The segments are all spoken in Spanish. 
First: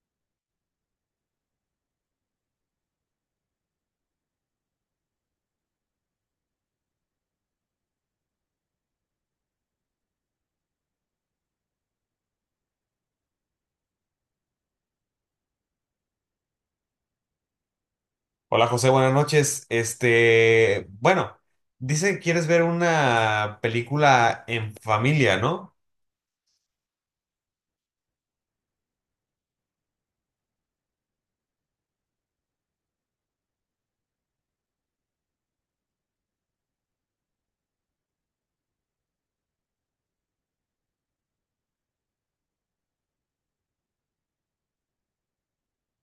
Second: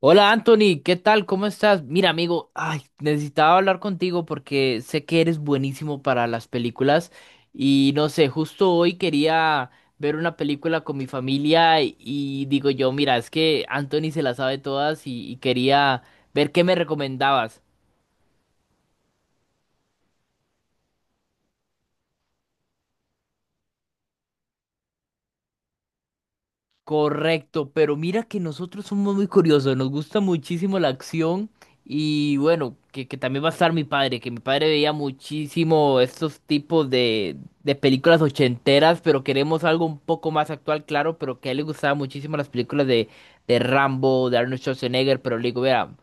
Hola Anthony, ¿qué tal? ¿Cómo estás? Mira, amigo, ay, necesitaba hablar contigo porque sé que eres buenísimo para las películas y no sé, justo hoy quería ver una película con mi familia y digo yo, mira, es que Anthony se la sabe todas y quería ver qué me recomendabas. Hola José, buenas noches. Bueno, dice que quieres ver una película en familia, ¿no? Correcto, pero mira que nosotros somos muy curiosos, nos gusta muchísimo la acción y bueno, que también va a estar mi padre, que mi padre veía muchísimo estos tipos de películas ochenteras, pero queremos algo un poco más actual, claro, pero que a él le gustaban muchísimo las películas de Rambo, de Arnold Schwarzenegger, pero le digo, mira,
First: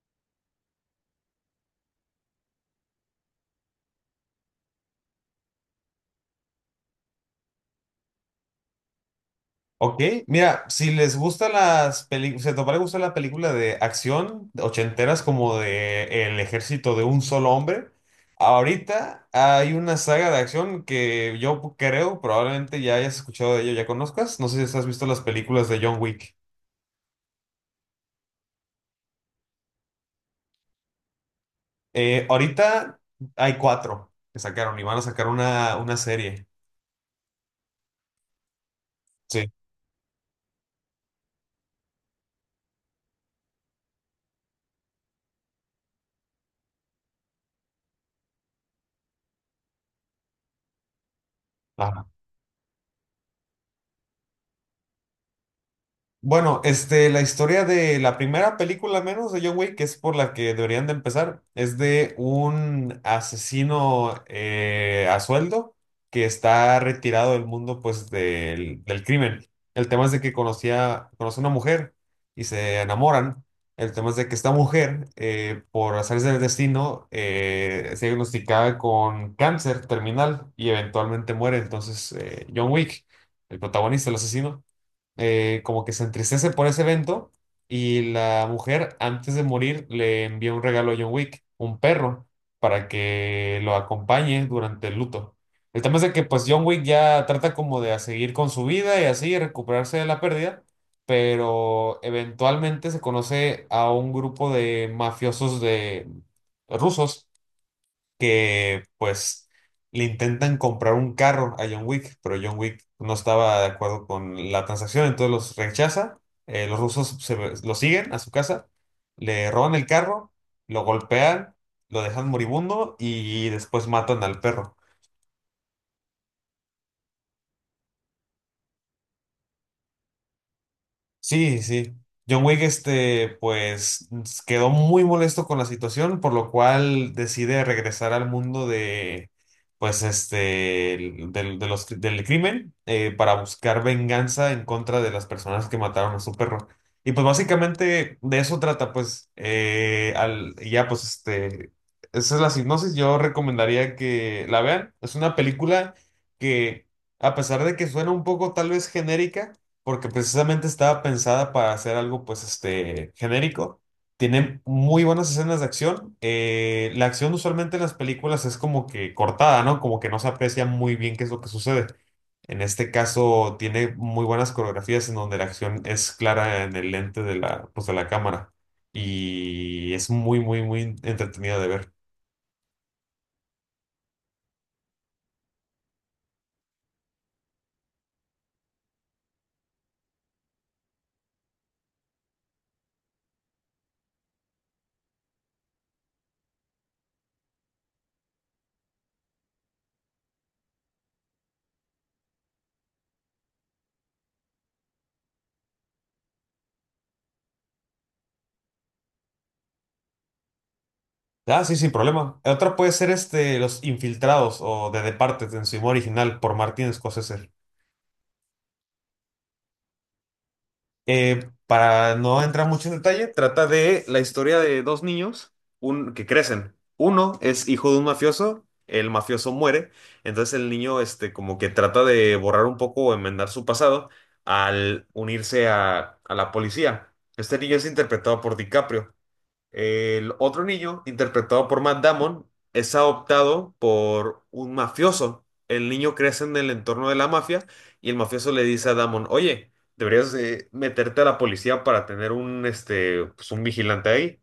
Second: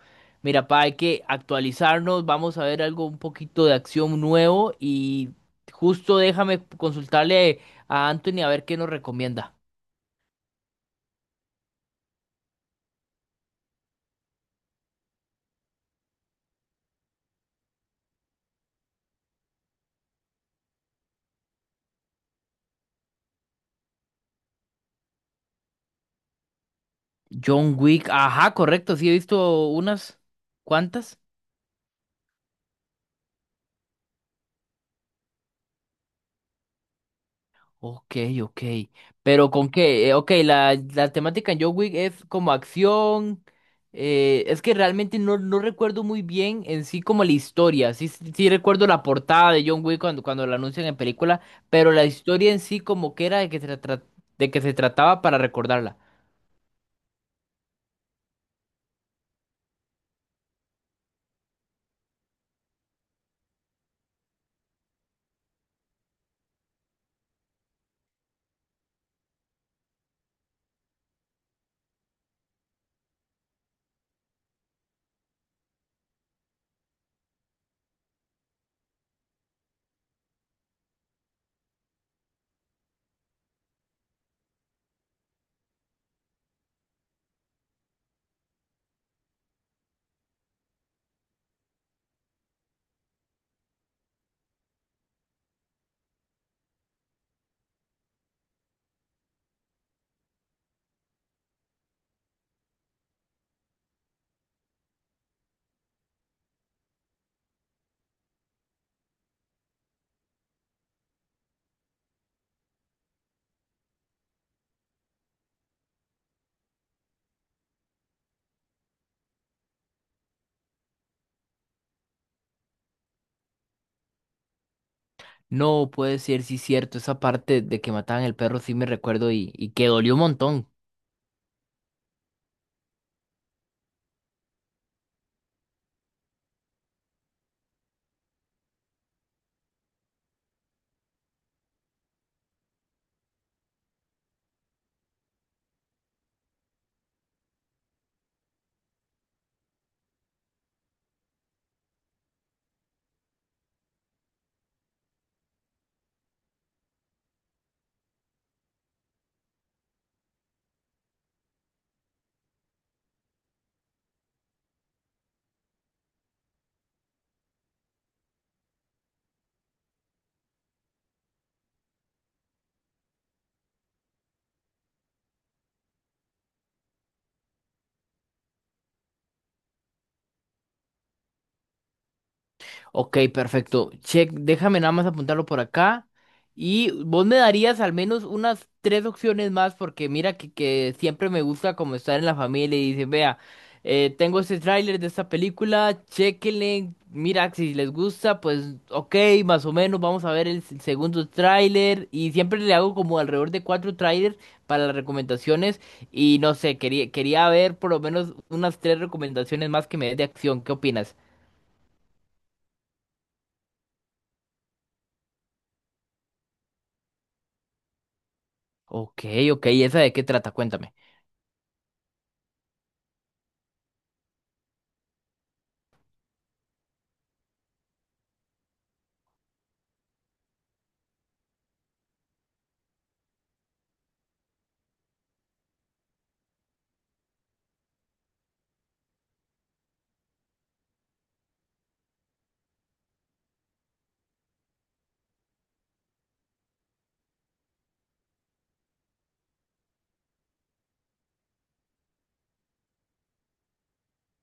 mira, pa, hay que actualizarnos, vamos a ver algo un poquito de acción nuevo y justo déjame consultarle a Anthony a ver qué nos recomienda. Ok, mira, si les gusta las películas, si a tu papá le gusta la película de acción de ochenteras como de El ejército de un solo hombre, ahorita hay una saga de acción que yo creo probablemente ya hayas escuchado de ello, ya conozcas. No sé si has visto las películas de John Wick. John Wick, ajá, correcto, sí he visto unas cuantas. Ahorita hay cuatro que sacaron y van a sacar una serie. Ok, ok. Sí. Pero con qué, ok, la temática en John Wick es como acción. Es que realmente no, no recuerdo muy bien en sí como la historia. Sí, sí sí recuerdo la portada de John Wick cuando, cuando la anuncian en película, pero la Ajá. historia en sí como que era de que se, de que se trataba para recordarla. Bueno, la historia de la primera película, al menos de John Wick, que es por la que deberían de empezar, es de un asesino a sueldo que está retirado del mundo, pues, del crimen. El tema es de que conoce a una mujer y se enamoran. El tema es de que esta mujer, por azares del destino, se diagnosticaba con cáncer terminal y eventualmente muere. Entonces, John Wick, el protagonista, el asesino como que se entristece por ese evento y la mujer antes de morir le envía un regalo a John Wick, un perro, para que lo acompañe durante el luto. El tema es de que pues John Wick ya trata como de a seguir con su vida y así recuperarse de la pérdida, pero eventualmente se conoce a un grupo de mafiosos de rusos que pues le intentan comprar un carro a John Wick, pero John Wick no estaba de acuerdo con la transacción, entonces los rechaza, los rusos lo siguen a su casa, le roban el carro, lo golpean, lo dejan moribundo y después matan al perro. No puede ser, sí cierto, esa parte de que mataban el perro sí me recuerdo y que dolió un montón. Sí, sí. John Wick, pues quedó muy molesto con la situación, por lo cual decide regresar al mundo de, pues, del crimen, para buscar venganza en contra de las personas que mataron a su perro. Y pues básicamente de eso trata, pues, y ya, pues, esa es la sinopsis. Yo recomendaría que la vean. Es una película que, a pesar de que suena un poco tal vez genérica, porque precisamente estaba pensada para hacer algo pues este genérico. Tiene muy buenas escenas de acción. La acción usualmente en las películas es como que cortada, ¿no? Como que no se aprecia muy bien qué es lo que sucede. En este caso tiene muy buenas coreografías en donde la acción es clara en el lente de la, pues, de la cámara y es muy, muy, muy entretenida de ver. Ok, perfecto. Check, déjame nada más apuntarlo por acá. Y vos me darías al menos unas 3 opciones más, porque mira que siempre me gusta como estar en la familia y dice, vea, tengo este tráiler de esta película, chéquenle, mira si les gusta, pues ok, más o menos, vamos a ver el segundo tráiler. Y siempre le hago como alrededor de 4 tráilers para las recomendaciones. Y no sé, quería ver por lo menos unas 3 recomendaciones más que me des de acción. ¿Qué opinas? Ah, sí, sin problema. Otra puede ser Los Infiltrados o The Departed en su idioma original por Martin Scorsese. Ok, ok, ¿y esa de qué trata? Cuéntame. Para no entrar mucho en detalle, trata de la historia de dos niños que crecen. Uno es hijo de un mafioso, el mafioso muere, entonces el niño este, como que trata de borrar un poco o enmendar su pasado al unirse a la policía. Este niño es interpretado por DiCaprio. El otro niño, interpretado por Matt Damon, es adoptado por un mafioso. El niño crece en el entorno de la mafia y el mafioso le dice a Damon, oye, deberías meterte a la policía para tener un, este, pues, un vigilante ahí.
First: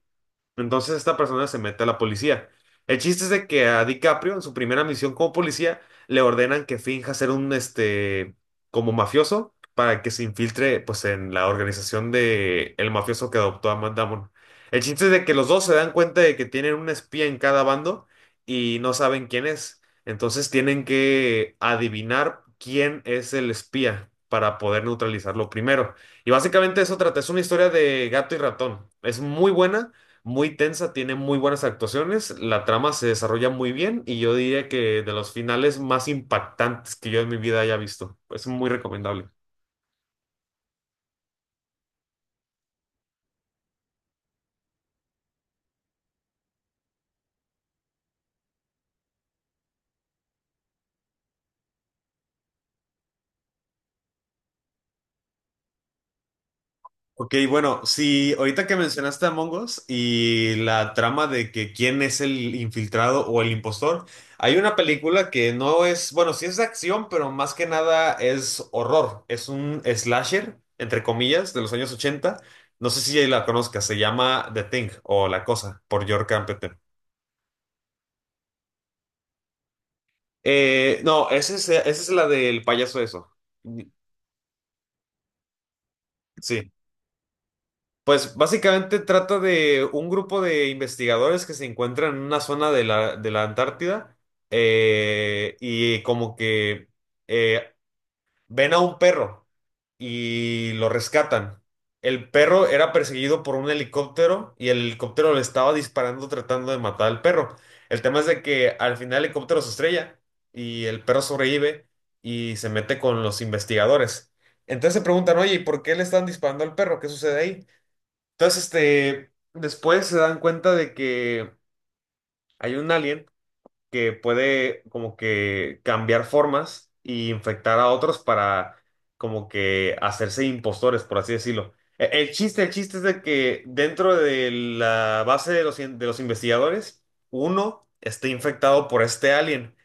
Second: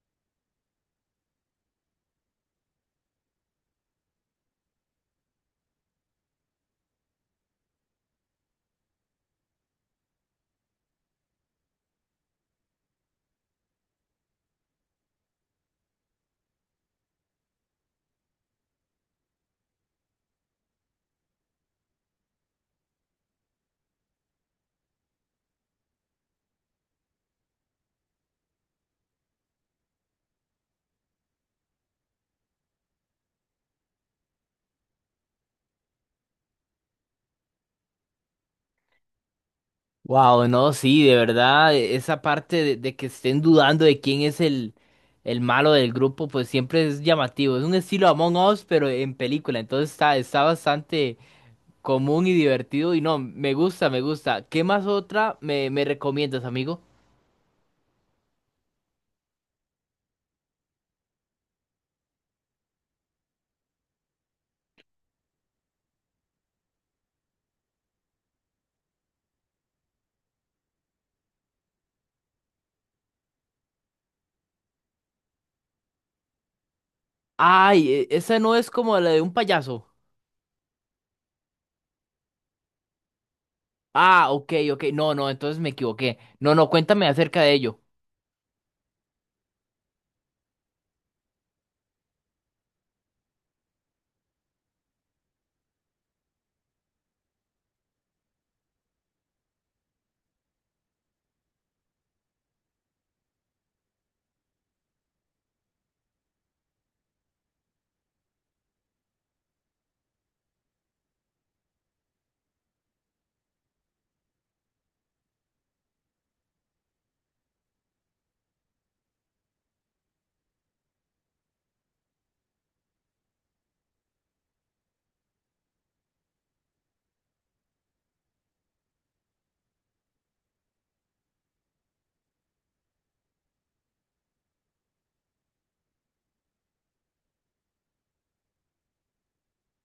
Entonces esta persona se mete a la policía. El chiste es de que a DiCaprio, en su primera misión como policía, le ordenan que finja ser un, como mafioso para que se infiltre, pues, en la organización de el mafioso que adoptó a Matt Damon. El chiste es de que los dos se dan cuenta de que tienen un espía en cada bando y no saben quién es. Entonces tienen que adivinar quién es el espía para poder neutralizarlo primero. Y básicamente eso trata, es una historia de gato y ratón. Es muy buena muy tensa, tiene muy buenas actuaciones, la trama se desarrolla muy bien y yo diría que de los finales más impactantes que yo en mi vida haya visto. Es muy recomendable. Wow, no, sí, de verdad, esa parte de que estén dudando de quién es el malo del grupo, pues siempre es llamativo. Es un estilo Among Us, pero en película, entonces está, está bastante común y divertido. Y no, me gusta, me gusta. ¿Qué más otra me, me recomiendas, amigo? Ok, bueno, si ahorita que mencionaste a Mongos y la trama de que quién es el infiltrado o el impostor, hay una película que no es, bueno, sí es de acción, pero más que nada es horror. Es un slasher, entre comillas, de los años ochenta. No sé si la conozcas, se llama The Thing o La Cosa, por York Carpenter. Ay, esa no es como la de un payaso. No, esa es la del payaso eso. Ah, ok, ok, no, no, entonces me equivoqué. No, no, Sí. cuéntame acerca de ello. Pues básicamente trata de un grupo de investigadores que se encuentran en una zona de la Antártida y como que eh, ven a un perro y lo rescatan. El perro era perseguido por un helicóptero y el helicóptero le estaba disparando tratando de matar al perro. El tema es de que al final el helicóptero se estrella y el perro sobrevive y se mete con los investigadores. Entonces se preguntan, oye, ¿y por qué le están disparando al perro? ¿Qué sucede ahí? Entonces, después se dan cuenta de que hay un alien que puede como que cambiar formas y infectar a otros para como que hacerse impostores, por así decirlo. El chiste es de que dentro de la base de los, de los investigadores, uno esté infectado por este alien,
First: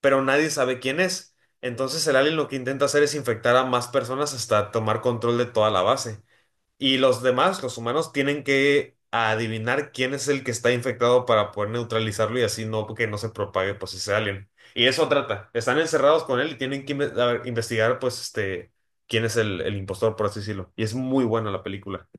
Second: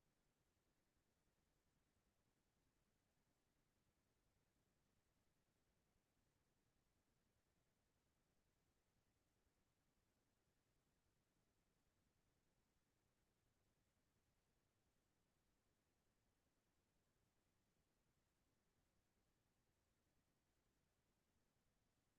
pero nadie sabe quién es. Entonces el alien lo que intenta hacer es infectar a más personas hasta tomar control de toda la base. Y los demás, los humanos, tienen que adivinar quién es el que está infectado para poder neutralizarlo y así no que no se propague pues ese alien. Y eso trata. Están encerrados con él y tienen que a ver, investigar pues este quién es el impostor, por así decirlo. Y es muy buena la película.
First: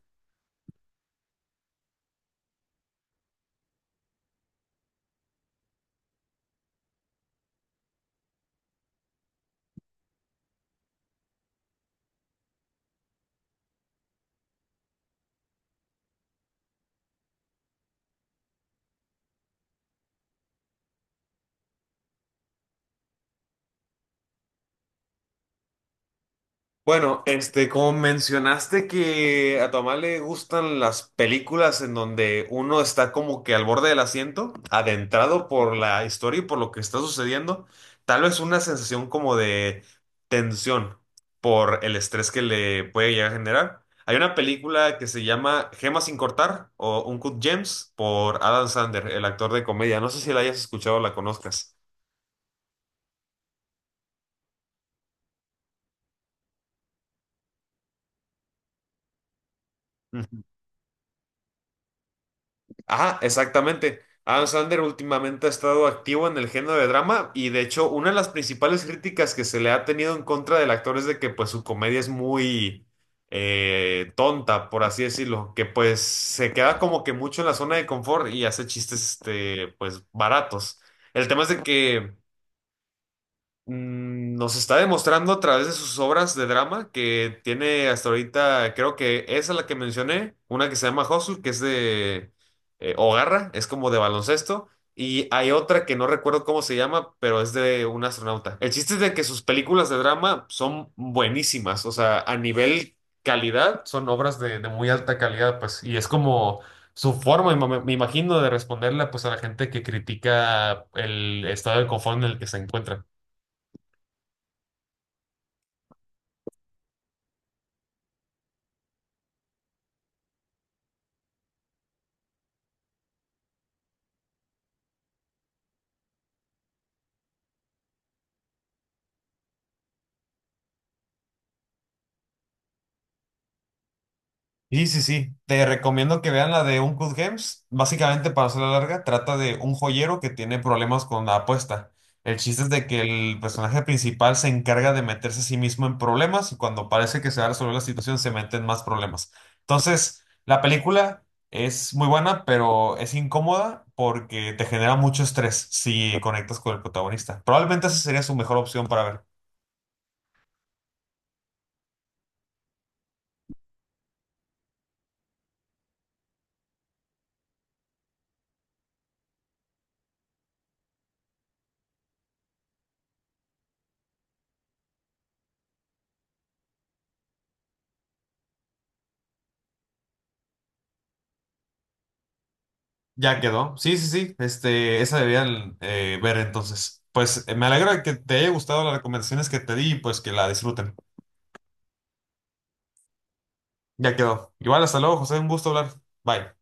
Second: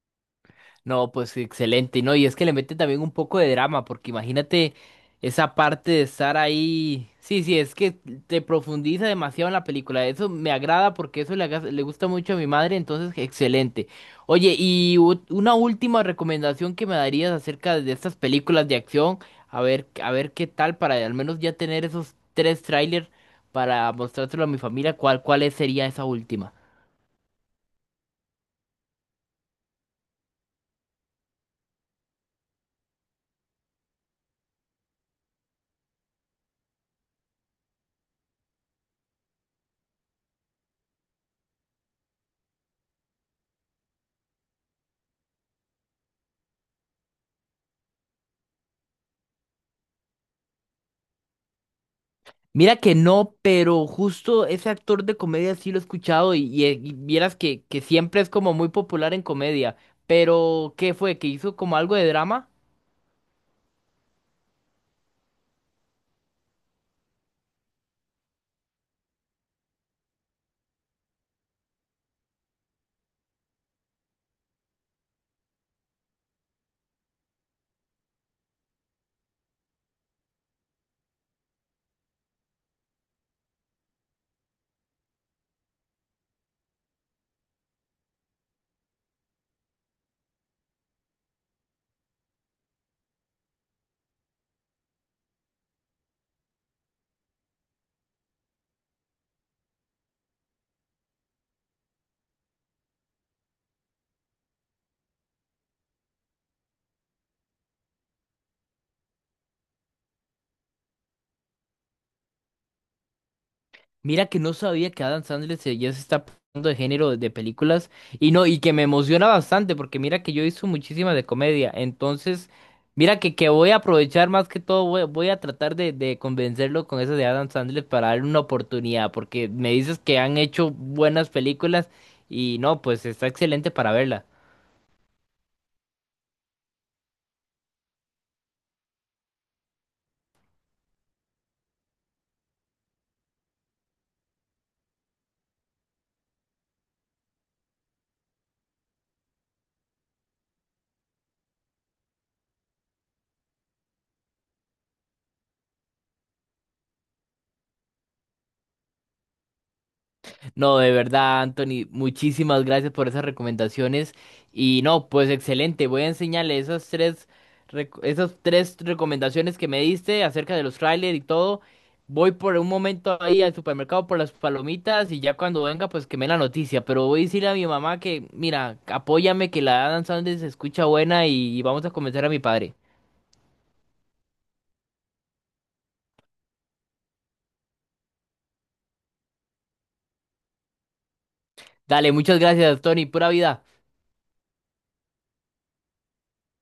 No, pues excelente, ¿no? Y es que le mete también un poco de drama, porque imagínate esa parte de estar ahí. Sí, sí, es que te profundiza demasiado en la película. Eso me agrada porque eso le, le gusta mucho a mi madre, entonces excelente. Oye, y una última recomendación que me darías acerca de estas películas de acción, a ver qué tal para al menos ya tener esos 3 trailers para mostrárselo a mi familia, ¿cuál sería esa última? Bueno, como mencionaste que a tu mamá le gustan las películas en donde uno está como que al borde del asiento, adentrado por la historia y por lo que está sucediendo, tal vez una sensación como de tensión por el estrés que le puede llegar a generar. Hay una película que se llama Gemas sin cortar o Uncut Gems por Adam Sandler, el actor de comedia. No sé si la hayas escuchado o la conozcas. Mira que no, pero justo ese actor de comedia sí lo he escuchado y y vieras que siempre es como muy popular en comedia. Pero, ¿qué fue? ¿Que hizo como algo de drama? Ah, exactamente. Adam Sandler últimamente ha estado activo en el género de drama y de hecho una de las principales críticas que se le ha tenido en contra del actor es de que pues su comedia es muy tonta, por así decirlo, que pues se queda como que mucho en la zona de confort y hace chistes este pues baratos. El tema es de que nos está demostrando a través de sus obras de drama que tiene hasta ahorita, creo que esa es la que mencioné, una que se llama Hustle, que es de o Garra, es como de baloncesto, y hay otra que no recuerdo cómo se llama, pero es de un astronauta. El chiste es de que sus películas de drama son buenísimas, o sea, a nivel calidad, son obras de muy alta calidad, pues, y es como su forma, me imagino, de responderle pues a la gente que critica el estado de confort en el que se encuentra. Mira que no sabía que Adam Sandler ya se está pasando de género de películas y no, y que me emociona bastante porque mira que yo hizo muchísimas de comedia, entonces mira que voy a aprovechar más que todo, voy a tratar de convencerlo con eso de Adam Sandler para darle una oportunidad porque me dices que han hecho buenas películas y no, pues está excelente para verla. Sí, sí, sí. Te recomiendo que vean la de Uncut Gems. Básicamente, para hacerla larga, trata de un joyero que tiene problemas con la apuesta. El chiste es de que el personaje principal se encarga de meterse a sí mismo en problemas y cuando parece que se va a resolver la situación se mete en más problemas. Entonces, la película es muy buena, pero es incómoda porque te genera mucho estrés si conectas con el protagonista. Probablemente esa sería su mejor opción para ver. No, de verdad, Anthony, muchísimas gracias por esas recomendaciones. Y no, pues excelente, voy a enseñarle esas 3 recomendaciones que me diste acerca de los trailers y todo. Voy por un momento ahí al supermercado por las palomitas y ya cuando venga, pues que me dé la noticia. Pero voy a decirle a mi mamá que, mira, apóyame, que la Adam Sandler se escucha buena y vamos a convencer a mi padre. Ya quedó. Sí, sí, sí. Esa debían ver entonces. Pues me alegra que te haya gustado las recomendaciones que te di y pues que la disfruten. Dale, muchas gracias, Tony, pura vida. Ya quedó. Igual, hasta luego, José. Un gusto hablar. Bye.